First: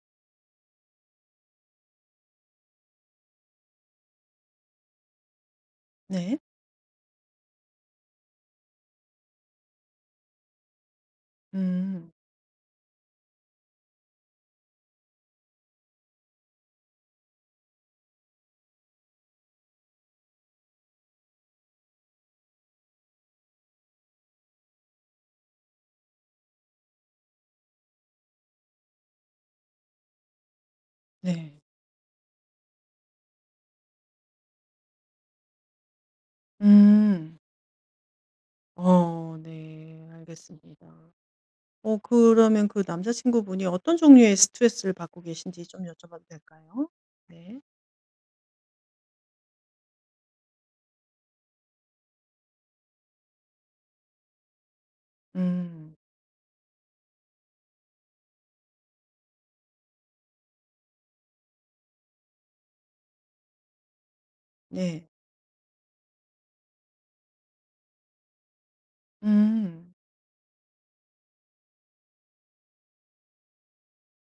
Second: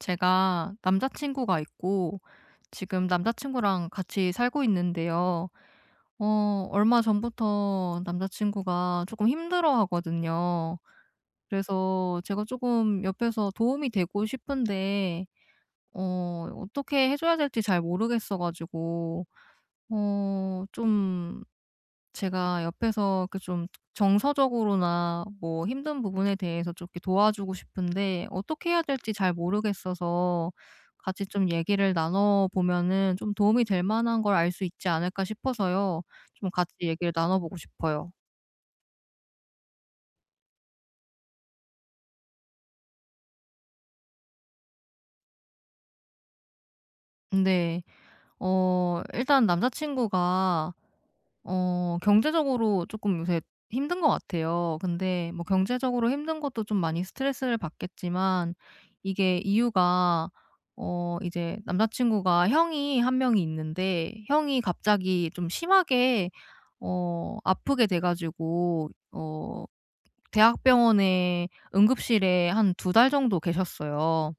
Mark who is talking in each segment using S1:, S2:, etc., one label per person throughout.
S1: 제가 남자친구가 있고 지금 남자친구랑 같이 살고 있는데요.
S2: 네.
S1: 얼마 전부터 남자친구가 조금 힘들어하거든요.
S2: 음.
S1: 그래서 제가 조금 옆에서 도움이 되고 싶은데 어떻게 해 줘야 될지 잘 모르겠어 가지고, 어좀 제가 옆에서 그 좀 정서적으로나 뭐 힘든 부분에 대해서 좀 이렇게 도와주고 싶은데 어떻게 해야 될지 잘 모르겠어서, 같이 좀
S2: 네.
S1: 얘기를 나눠 보면은 좀 도움이 될 만한 걸 알 수 있지 않을까 싶어서요. 좀 같이 얘기를 나눠
S2: 음.
S1: 보고 싶어요.
S2: 네. 알겠습니다. 그러면 그 남자친구분이 어떤 종류의 스트레스를 받고 계신지 좀 여쭤봐도 될까요? 네.
S1: 근데 일단 남자친구가 경제적으로 조금 요새 힘든 것 같아요. 근데 뭐
S2: 음.
S1: 경제적으로 힘든 것도 좀 많이 스트레스를 받겠지만, 이게 이유가, 이제 남자친구가 형이 한 명이 있는데, 형이
S2: 네.
S1: 갑자기 좀 심하게 아프게 돼 가지고
S2: 음.
S1: 대학병원의 응급실에 한 두 달 정도 계셨어요.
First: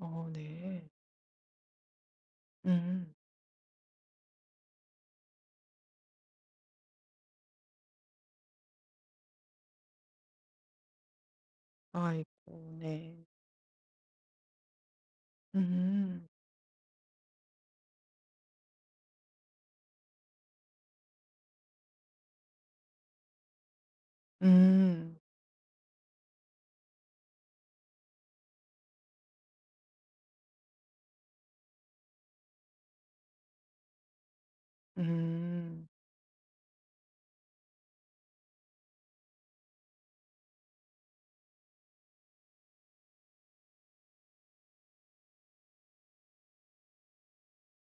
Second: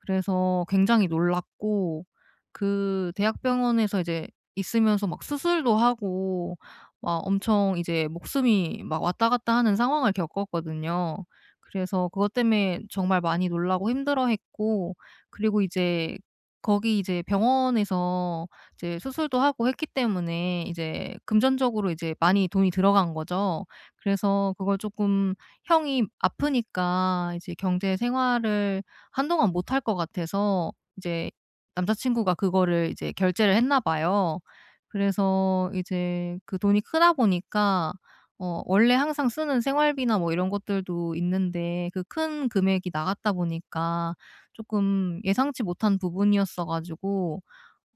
S2: 어 네.
S1: 굉장히 놀랐고, 그
S2: 음.
S1: 대학병원에서 이제 있으면서 막 수술도 하고 막 엄청 이제 목숨이 막 왔다 갔다 하는 상황을 겪었거든요. 그래서
S2: 아이고
S1: 그것 때문에 정말
S2: 네.
S1: 많이 놀라고 힘들어했고, 그리고 이제
S2: 음.
S1: 거기 이제 병원에서 이제 수술도 하고 했기 때문에 이제 금전적으로 이제 많이 돈이 들어간 거죠. 그래서 그걸
S2: 음.
S1: 조금, 형이 아프니까 이제 경제 생활을 한동안 못할 것 같아서 이제 남자친구가 그거를 이제 결제를 했나 봐요. 그래서
S2: 음.
S1: 이제 그 돈이 크다 보니까, 원래 항상 쓰는 생활비나 뭐 이런 것들도 있는데 그 큰 금액이 나갔다 보니까, 조금 예상치 못한 부분이었어 가지고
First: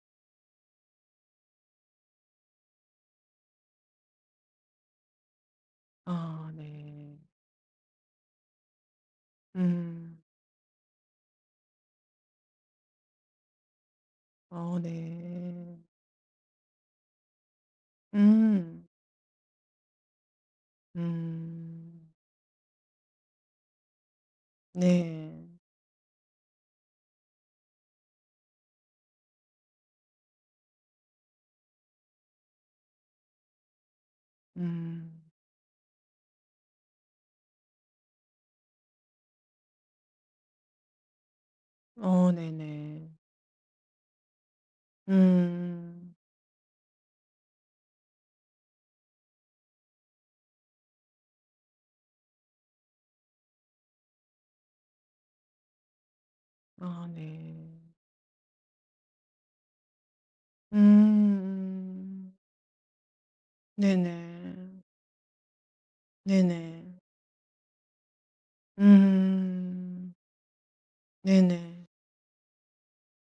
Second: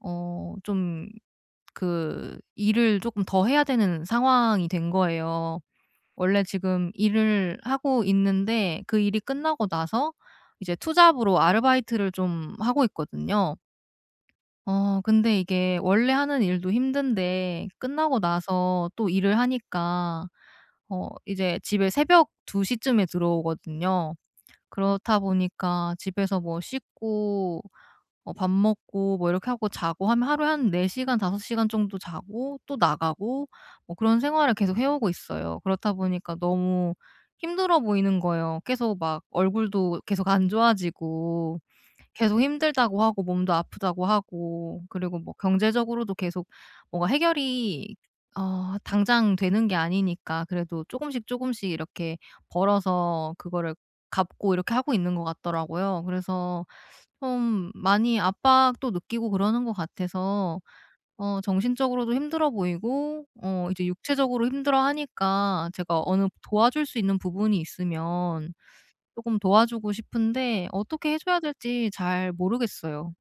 S1: 좀 그 일을 조금 더 해야 되는 상황이 된 거예요. 원래
S2: 아
S1: 지금
S2: 네.
S1: 일을 하고 있는데 그 일이 끝나고 나서
S2: 음.
S1: 이제 투잡으로 아르바이트를 좀 하고 있거든요.
S2: 어
S1: 근데 이게
S2: 네.
S1: 원래 하는 일도 힘든데 끝나고
S2: 음.
S1: 나서 또 일을 하니까 이제 집에
S2: 음.
S1: 새벽 2 시쯤에 들어오거든요. 그렇다
S2: 네.
S1: 보니까 집에서 뭐 씻고 밥 먹고 뭐 이렇게 하고 자고 하면 하루에 한 4 시간 5 시간 정도 자고 또 나가고 뭐 그런 생활을 계속 해오고
S2: 음.
S1: 있어요. 그렇다 보니까 너무 힘들어 보이는 거예요. 계속 막 얼굴도 계속 안 좋아지고
S2: 어
S1: 계속 힘들다고
S2: 네네.
S1: 하고 몸도 아프다고 하고, 그리고 뭐 경제적으로도
S2: 음.
S1: 계속 뭔가 해결이 당장 되는 게 아니니까, 그래도 조금씩 조금씩 이렇게 벌어서 그거를 갚고 이렇게 하고 있는 것 같더라고요. 그래서
S2: 아
S1: 좀
S2: 네.
S1: 많이 압박도 느끼고 그러는 것 같아서 정신적으로도
S2: 음.
S1: 힘들어 보이고 이제 육체적으로
S2: 네네.
S1: 힘들어하니까, 제가 어느 도와줄
S2: 네네.
S1: 수 있는 부분이 있으면 조금 도와주고
S2: 음.
S1: 싶은데 어떻게 해 줘야
S2: 네네.
S1: 될지 잘 모르겠어요.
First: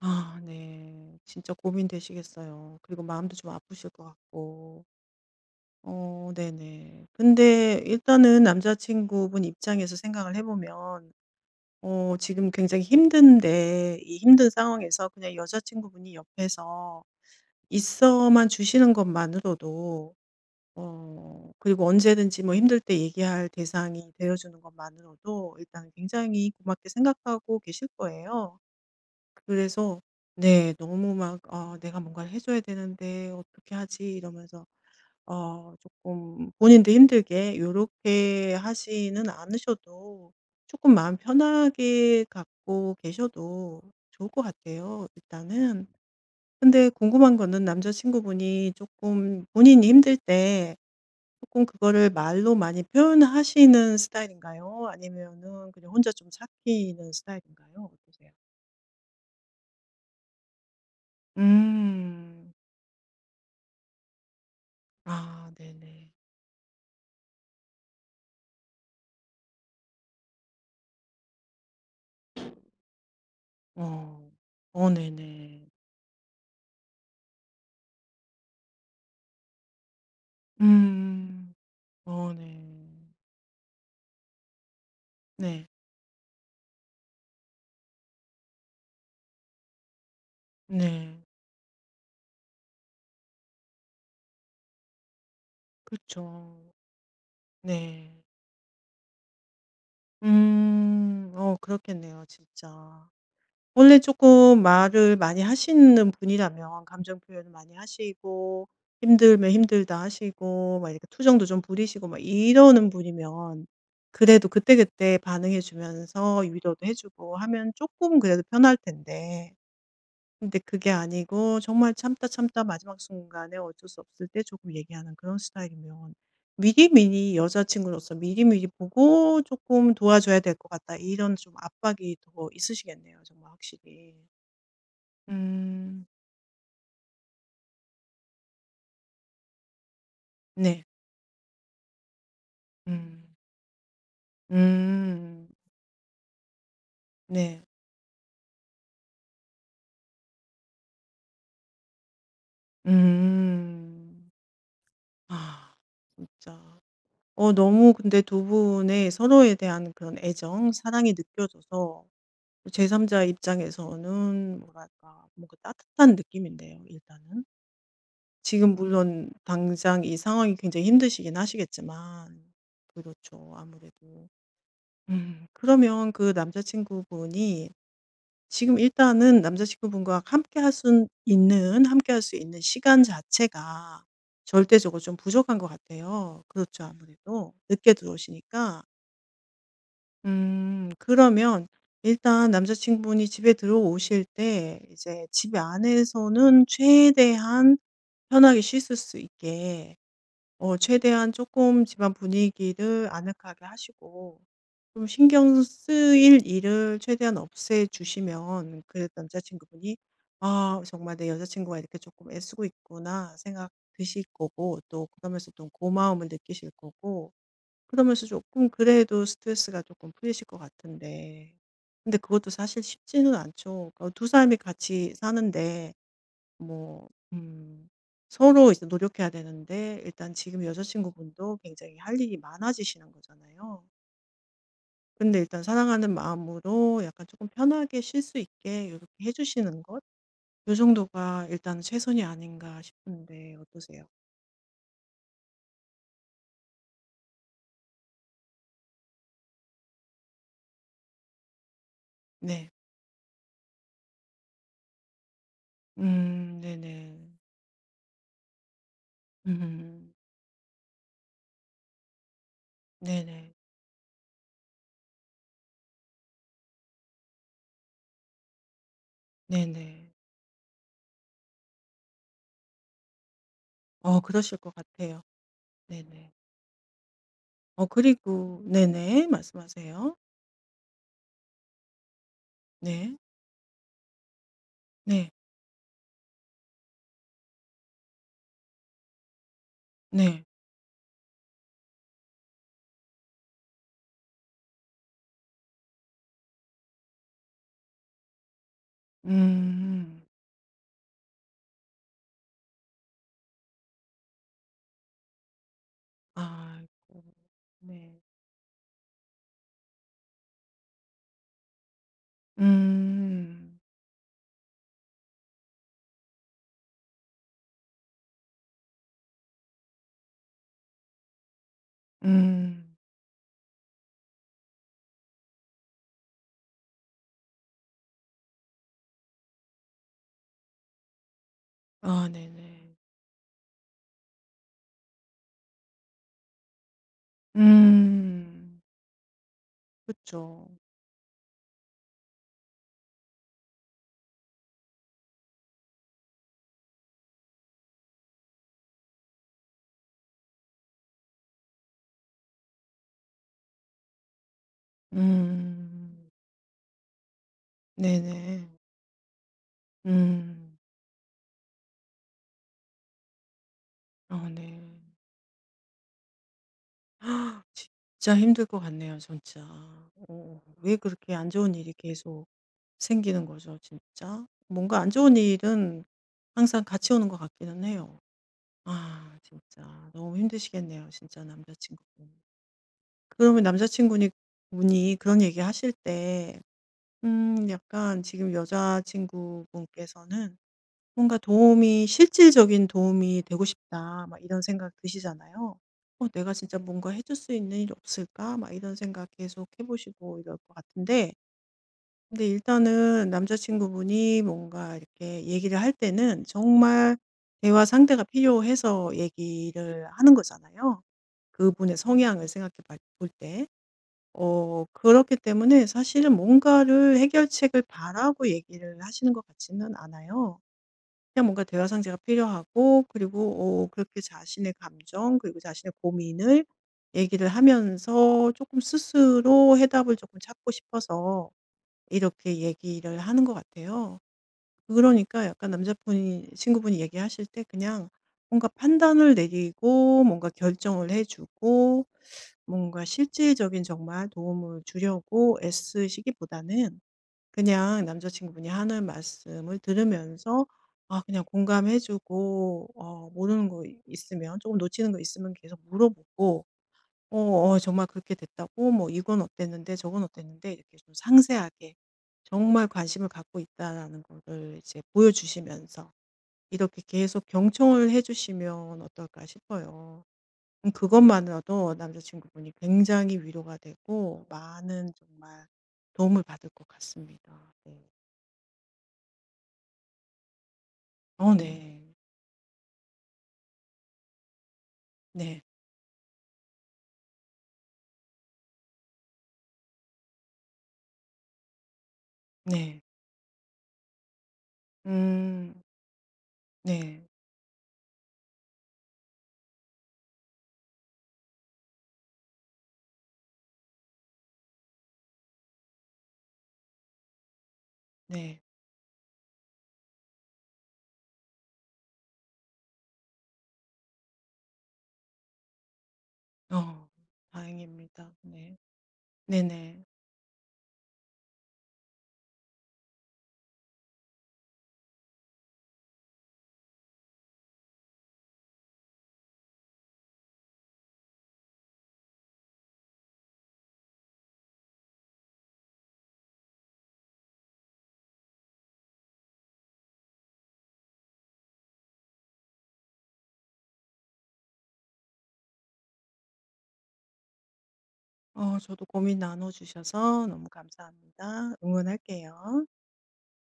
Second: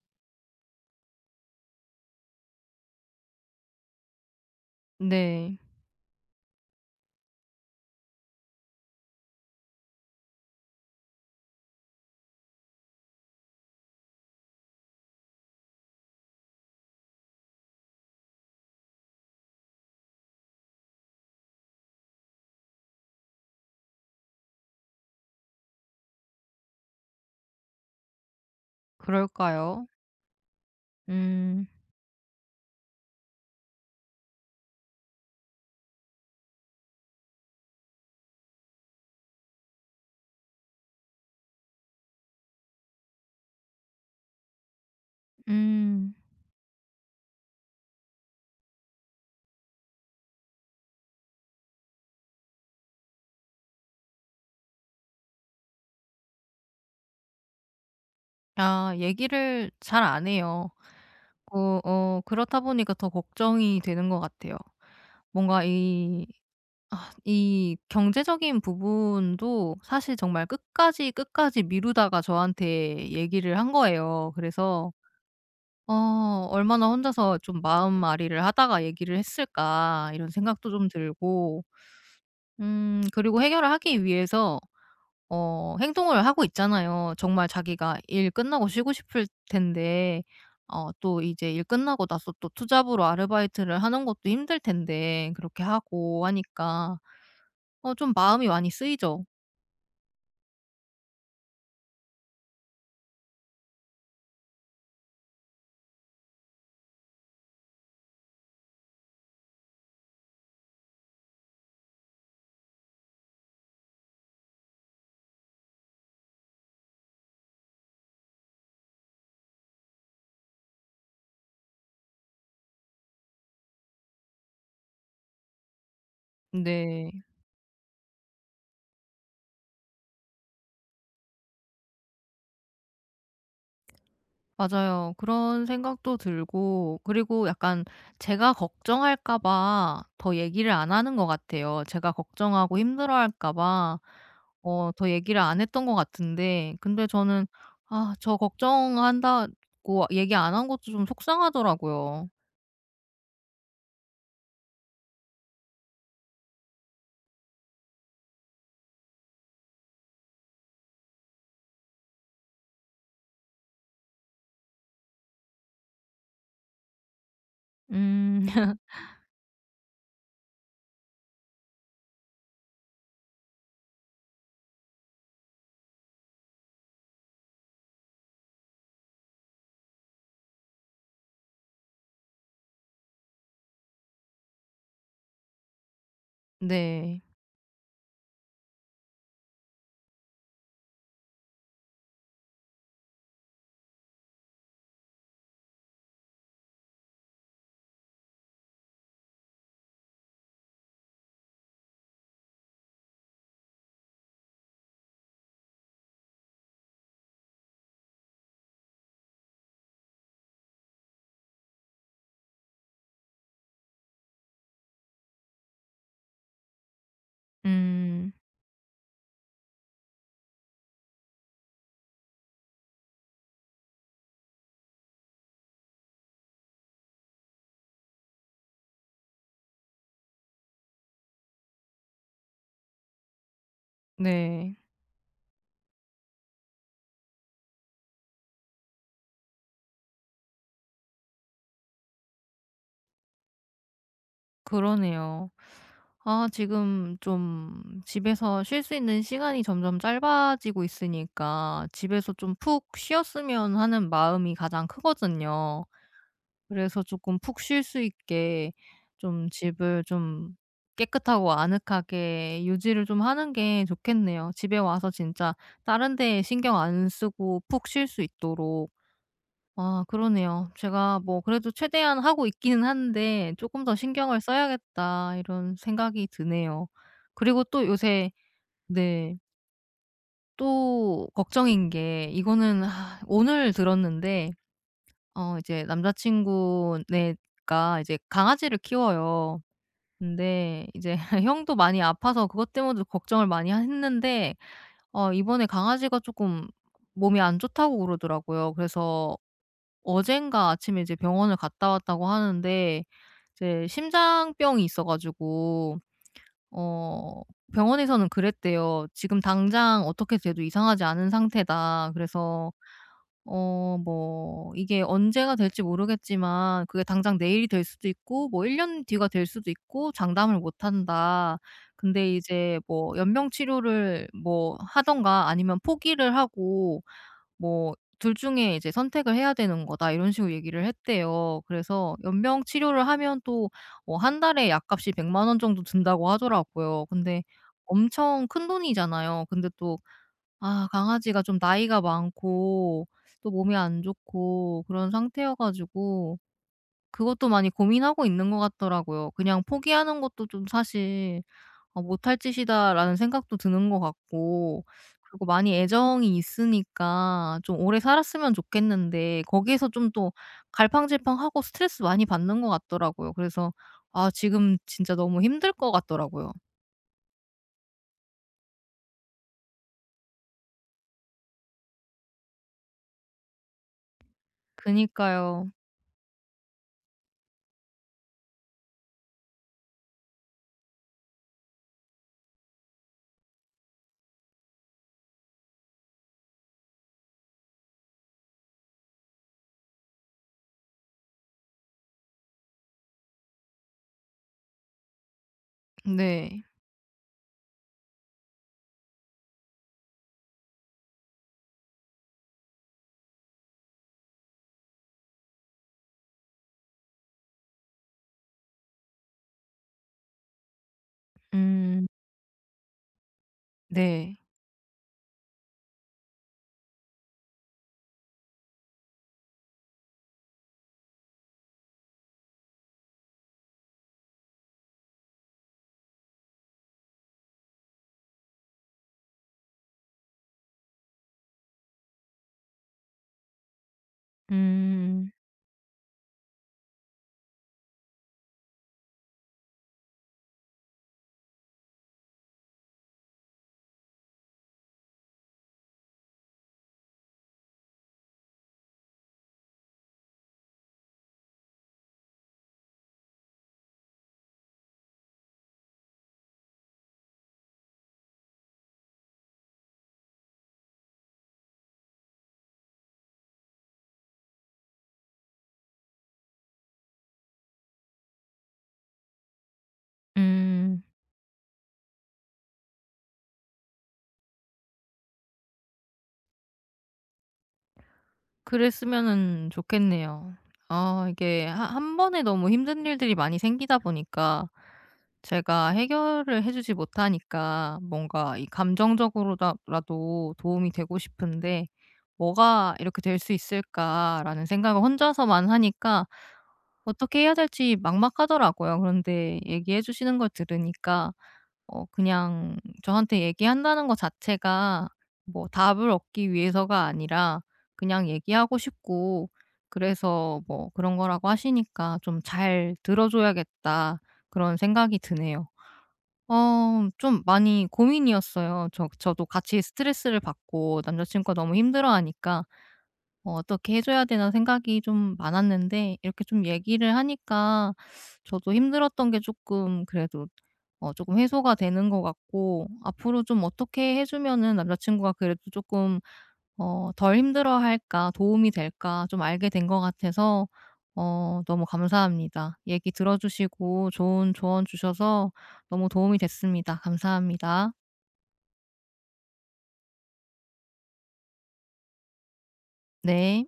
S2: 아 네. 진짜 고민되시겠어요. 그리고 마음도 좀 아프실 것 같고.
S1: 네.
S2: 어 네네. 근데 일단은 남자친구분 입장에서 생각을 해 보면 지금 굉장히 힘든데 이 힘든 상황에서 그냥 여자친구분이 옆에서 있어만 주시는 것만으로도 그리고 언제든지 뭐 힘들 때 얘기할 대상이 되어 주는 것만으로도 일단 굉장히 고맙게 생각하고 계실 거예요.
S1: 그럴까요?
S2: 그래서 네 너무 막
S1: 음.
S2: '아 내가 뭔가를 해 줘야 되는데 어떻게 하지?' 이러면서 어금 본인도 힘들게 요렇게 하지는 않으셔도 조금 마음 편하게 갖고 계셔도 좋을 것 같아요 일단은.
S1: 음.
S2: 근데 궁금한 거는 남자친구분이 조금 본인이 힘들 때 조금 그거를 말로 많이 표현하시는 스타일인가요? 아니면은 그냥 혼자 좀 삭히는 스타일인가요? 어떠세요?
S1: 아 얘기를 잘 안 해요.
S2: 음.
S1: 그렇다 보니까 더 걱정이 되는 것 같아요.
S2: 아
S1: 뭔가
S2: 네네.
S1: 이 아 이 경제적인 부분도 사실 정말 끝까지, 끝까지 미루다가 저한테 얘기를 한
S2: 어.
S1: 거예요.
S2: 어
S1: 그래서
S2: 네네.
S1: 얼마나 혼자서 좀 마음앓이를 하다가 얘기를 했을까 이런 생각도 좀
S2: 음.
S1: 들고,
S2: 어 네.
S1: 그리고 해결을 하기 위해서
S2: 네.
S1: 행동을 하고 있잖아요. 정말 자기가 일 끝나고 쉬고 싶을 텐데 또
S2: 네.
S1: 이제 일 끝나고 나서 또 투잡으로 아르바이트를 하는 것도 힘들 텐데 그렇게 하고
S2: 그쵸.
S1: 하니까 좀
S2: 네.
S1: 마음이 많이 쓰이죠.
S2: 음. 그렇겠네요 진짜. 원래 조금 말을 많이 하시는 분이라면 감정 표현을 많이 하시고 힘들면 힘들다 하시고 막 이렇게 투정도 좀 부리시고 막 이러는 분이면 그래도 그때그때 반응해 주면서 위로도 해 주고 하면 조금 그래도 편할 텐데 근데 그게 아니고 정말 참다, 참다 마지막 순간에 어쩔 수 없을 때 조금 얘기하는 그런 스타일이면
S1: 네.
S2: 미리미리 여자친구로서 미리미리 보고 조금 도와줘야 될 것 같다.' 이런 좀 압박이 더 있으시겠네요 정말 확실히.
S1: 맞아요. 그런
S2: 음.
S1: 생각도 들고, 그리고 약간 제가 걱정할까 봐 더 얘기를
S2: 네.
S1: 안 하는 것 같아요. 제가 걱정하고
S2: 음.
S1: 힘들어할까 봐 더 얘기를
S2: 음.
S1: 안 했던 것 같은데, 근데 저는,
S2: 네.
S1: 아 저 걱정한다고 얘기 안 한 것도 좀 속상하더라고요.
S2: 음. 아 진짜. 너무 근데 두 분의 서로에 대한 그런 애정, 사랑이 느껴져서 제3 자 입장에서는 뭐랄까 뭔가 따뜻한 느낌인데요 일단은.
S1: 음.
S2: 지금 물론 당장 이 상황이 굉장히 힘드시긴 하시겠지만 그렇죠 아무래도. 음. 그러면 그 남자 친구분이 지금 일단은 남자친구분과 함께 할 수 있는 시간 자체가 절대적으로 좀 부족한 것 같아요. 그렇죠,
S1: 네.
S2: 아무래도. 늦게 들어오시니까. 그러면 일단 남자친구분이 집에 들어오실 때 이제 집 안에서는 최대한 편하게 씻을 수 있게 최대한 조금 집안 분위기를 아늑하게 하시고 좀 신경 쓰일 일을 최대한 없애 주시면 그 남자친구분이 '아 정말 내 여자친구가 이렇게 조금 애쓰고 있구나.' 생각 드실 거고 또 그러면서 좀 고마움을 느끼실 거고 그러면서
S1: 음.
S2: 조금 그래도 스트레스가 조금 풀리실 것 같은데 근데 그것도 사실 쉽지는 않죠. 그러니까 두 사람이 같이 사는데 뭐 음 서로 이제 노력해야 되는데 일단 지금 여자친구분도 굉장히 할 일이 많아지시는 거잖아요.
S1: 네.
S2: 근데 일단 사랑하는 마음으로 약간 조금 편하게 쉴 수 있게 이렇게 해 주시는 것 요 정도가 일단 최선이 아닌가 싶은데 어떠세요?
S1: 그러네요. 아 지금 좀 집에서 쉴 수 있는 시간이 점점 짧아지고 있으니까 집에서 좀
S2: 네.
S1: 푹 쉬었으면 하는 마음이 가장 크거든요. 그래서
S2: 네네.
S1: 조금 푹 쉴 수 있게 좀 집을
S2: 음.
S1: 좀 깨끗하고 아늑하게 유지를 좀 하는
S2: 네네.
S1: 게 좋겠네요. 집에 와서 진짜 다른 데에 신경 안 쓰고 푹 쉴 수 있도록. 아
S2: 네네.
S1: 그러네요. 제가 뭐 그래도 최대한 하고 있기는 한데 조금 더 신경을
S2: 그러실 것 같아요.
S1: 써야겠다.' 이런 생각이
S2: 네네.
S1: 드네요. 그리고 또 요새,
S2: 그리고 네네.
S1: 네,
S2: 말씀하세요.
S1: 또 걱정인 게 이거는,
S2: 네.
S1: 오늘 들었는데
S2: 네.
S1: 이제 남자친구네가 이제 강아지를 키워요.
S2: 네.
S1: 근데 이제 형도 많이 아파서 그것 때문에도 걱정을 많이 했는데, 이번에 강아지가 조금 몸이 안 좋다고 그러더라고요. 그래서
S2: 음.
S1: 어젠가 아침에 이제 병원을 갔다 왔다고 하는데 이제 심장병이 있어 가지고
S2: 아이고.
S1: 어
S2: 네.
S1: 병원에서는 그랬대요. "지금 당장 어떻게 돼도 이상하지 않은 상태다. 그래서
S2: 음.
S1: 뭐 이게 언제가 될지 모르겠지만, 그게 당장 내일이 될 수도 있고 뭐 1 년 뒤가 될 수도 있고, 장담을 못 한다. 근데 이제
S2: 음.
S1: 뭐 연명 치료를 뭐 하던가 아니면 포기를 하고, 뭐 둘 중에 이제 선택을 해야 되는 거다." 이런 식으로 얘기를 했대요. 그래서
S2: 아
S1: 연명
S2: 네네.
S1: 치료를 하면 또 한 달에 약값이 1 0 0 원 정도 든다고 하더라고요. 근데 엄청
S2: 음.
S1: 큰돈이잖아요. 근데 또,
S2: 그쵸.
S1: 아 강아지가 좀 나이가 많고 또 몸이 안 좋고 그런 상태여 가지고 그것도 많이 고민하고 있는 것 같더라고요. 그냥 포기하는 것도 좀 사실 아 '못할 짓이다.'라는 생각도 드는 것 같고, 그리고 많이
S2: 음.
S1: 애정이 있으니까 좀 오래 살았으면
S2: 네네.
S1: 좋겠는데 거기에서 좀 또
S2: 음.
S1: 갈팡질팡하고 스트레스 많이 받는 것 같더라고요. 그래서 아
S2: 아
S1: 지금
S2: 네.
S1: 진짜 너무 힘들 것 같더라고요.
S2: 진짜 힘들 것 같네요 진짜. 왜 그렇게 안 좋은 일이 계속 생기는 거죠 진짜? 뭔가 안 좋은
S1: 그니까요.
S2: 일은 항상 같이 오는 것 같기는 해요. 아 진짜 너무 힘드시겠네요 진짜 남자친구분. 그러면 남자친구 분이 그런 얘기 하실 때 약간 지금 여자친구분께서는 뭔가 도움이 '실질적인 도움이 되고 싶다.' 막 이런 생각 드시잖아요. '어 내가
S1: 네.
S2: 진짜 뭔가 해줄 수 있는 일 없을까?' 막 이런 생각 계속 해 보시고 이럴 것 같은데 근데 일단은 남자친구분이 뭔가 이렇게 얘기를 할 때는 정말 대화 상대가 필요해서 얘기를 하는 거잖아요, 그분의
S1: 음.
S2: 성향을 생각해 봐 볼 때.
S1: 네.
S2: 그렇기 때문에 사실은 뭔가를 해결책을 바라고 얘기를 하시는 것 같지는 않아요. 그냥 뭔가 대화 상대가 필요하고 그리고 그렇게 자신의 감정 그리고 자신의 고민을 얘기를 하면서 조금 스스로 해답을 조금 찾고 싶어서 이렇게 얘기를 하는 것 같아요.
S1: 음.
S2: 그러니까 약간 남자분이 친구분이 얘기하실 때 그냥 뭔가 판단을 내리고 뭔가 결정을 해 주고 뭔가 실질적인 정말 도움을 주려고 애쓰시기보다는 그냥 남자친구분이 하는 말씀을 들으면서 아 그냥 공감해 주고 모르는 거 있으면 조금 놓치는 거 있으면 계속 물어보고 정말 그렇게 됐다고 뭐 이건 어땠는데 저건 어땠는데 이렇게 좀 상세하게 정말 관심을 갖고 있다라는 거를 이제 보여주시면서 이렇게 계속 경청을 해주시면 어떨까 싶어요.
S1: 음.
S2: 그것만으로도 남자친구분이 굉장히 위로가 되고 많은 정말 도움을 받을 것 같습니다. 네.
S1: 그랬으면은 좋겠네요. 아
S2: 어
S1: 이게, 하
S2: 네.
S1: 한 번에 너무 힘든 일들이 많이 생기다 보니까,
S2: 네.
S1: 제가 해결을 해 주지 못하니까 뭔가 이 감정적으로 라도 도움이 되고 싶은데, '뭐가
S2: 네.
S1: 이렇게 될 수 있을까.'라는 생각을 혼자서만
S2: 음.
S1: 하니까
S2: 네.
S1: 어떻게 해야 될지 막막하더라고요. 그런데 얘기해 주시는 걸 들으니까 그냥 저한테 얘기한다는 거 자체가 뭐 답을 얻기 위해서가 아니라 그냥
S2: 네.
S1: 얘기하고 싶고, 그래서 뭐 그런 거라고 하시니까 좀 '잘 들어 줘야겠다.' 그런 생각이 드네요.
S2: 어.
S1: 좀 많이
S2: 다행입니다. 네.
S1: 고민이었어요. 저도 같이
S2: 네네.
S1: 스트레스를 받고 남자 친구가 너무 힘들어하니까 '어 어떻게 해 줘야 되나.' 생각이 좀 많았는데, 이렇게 좀 얘기를 하니까 저도 힘들었던 게 조금 그래도 조금 해소가 되는 것 같고, 앞으로 좀 어떻게 해 주면은 남자친구가 그래도 조금 덜 힘들어할까, 도움이 될까 좀 알게 된 것 같아서 너무 감사합니다. 얘기 들어 주시고 좋은 조언 주셔서 너무 도움이 됐습니다. 감사합니다.
S2: 저도 고민 나눠 주셔서 너무 감사합니다. 응원할게요.
S1: 네.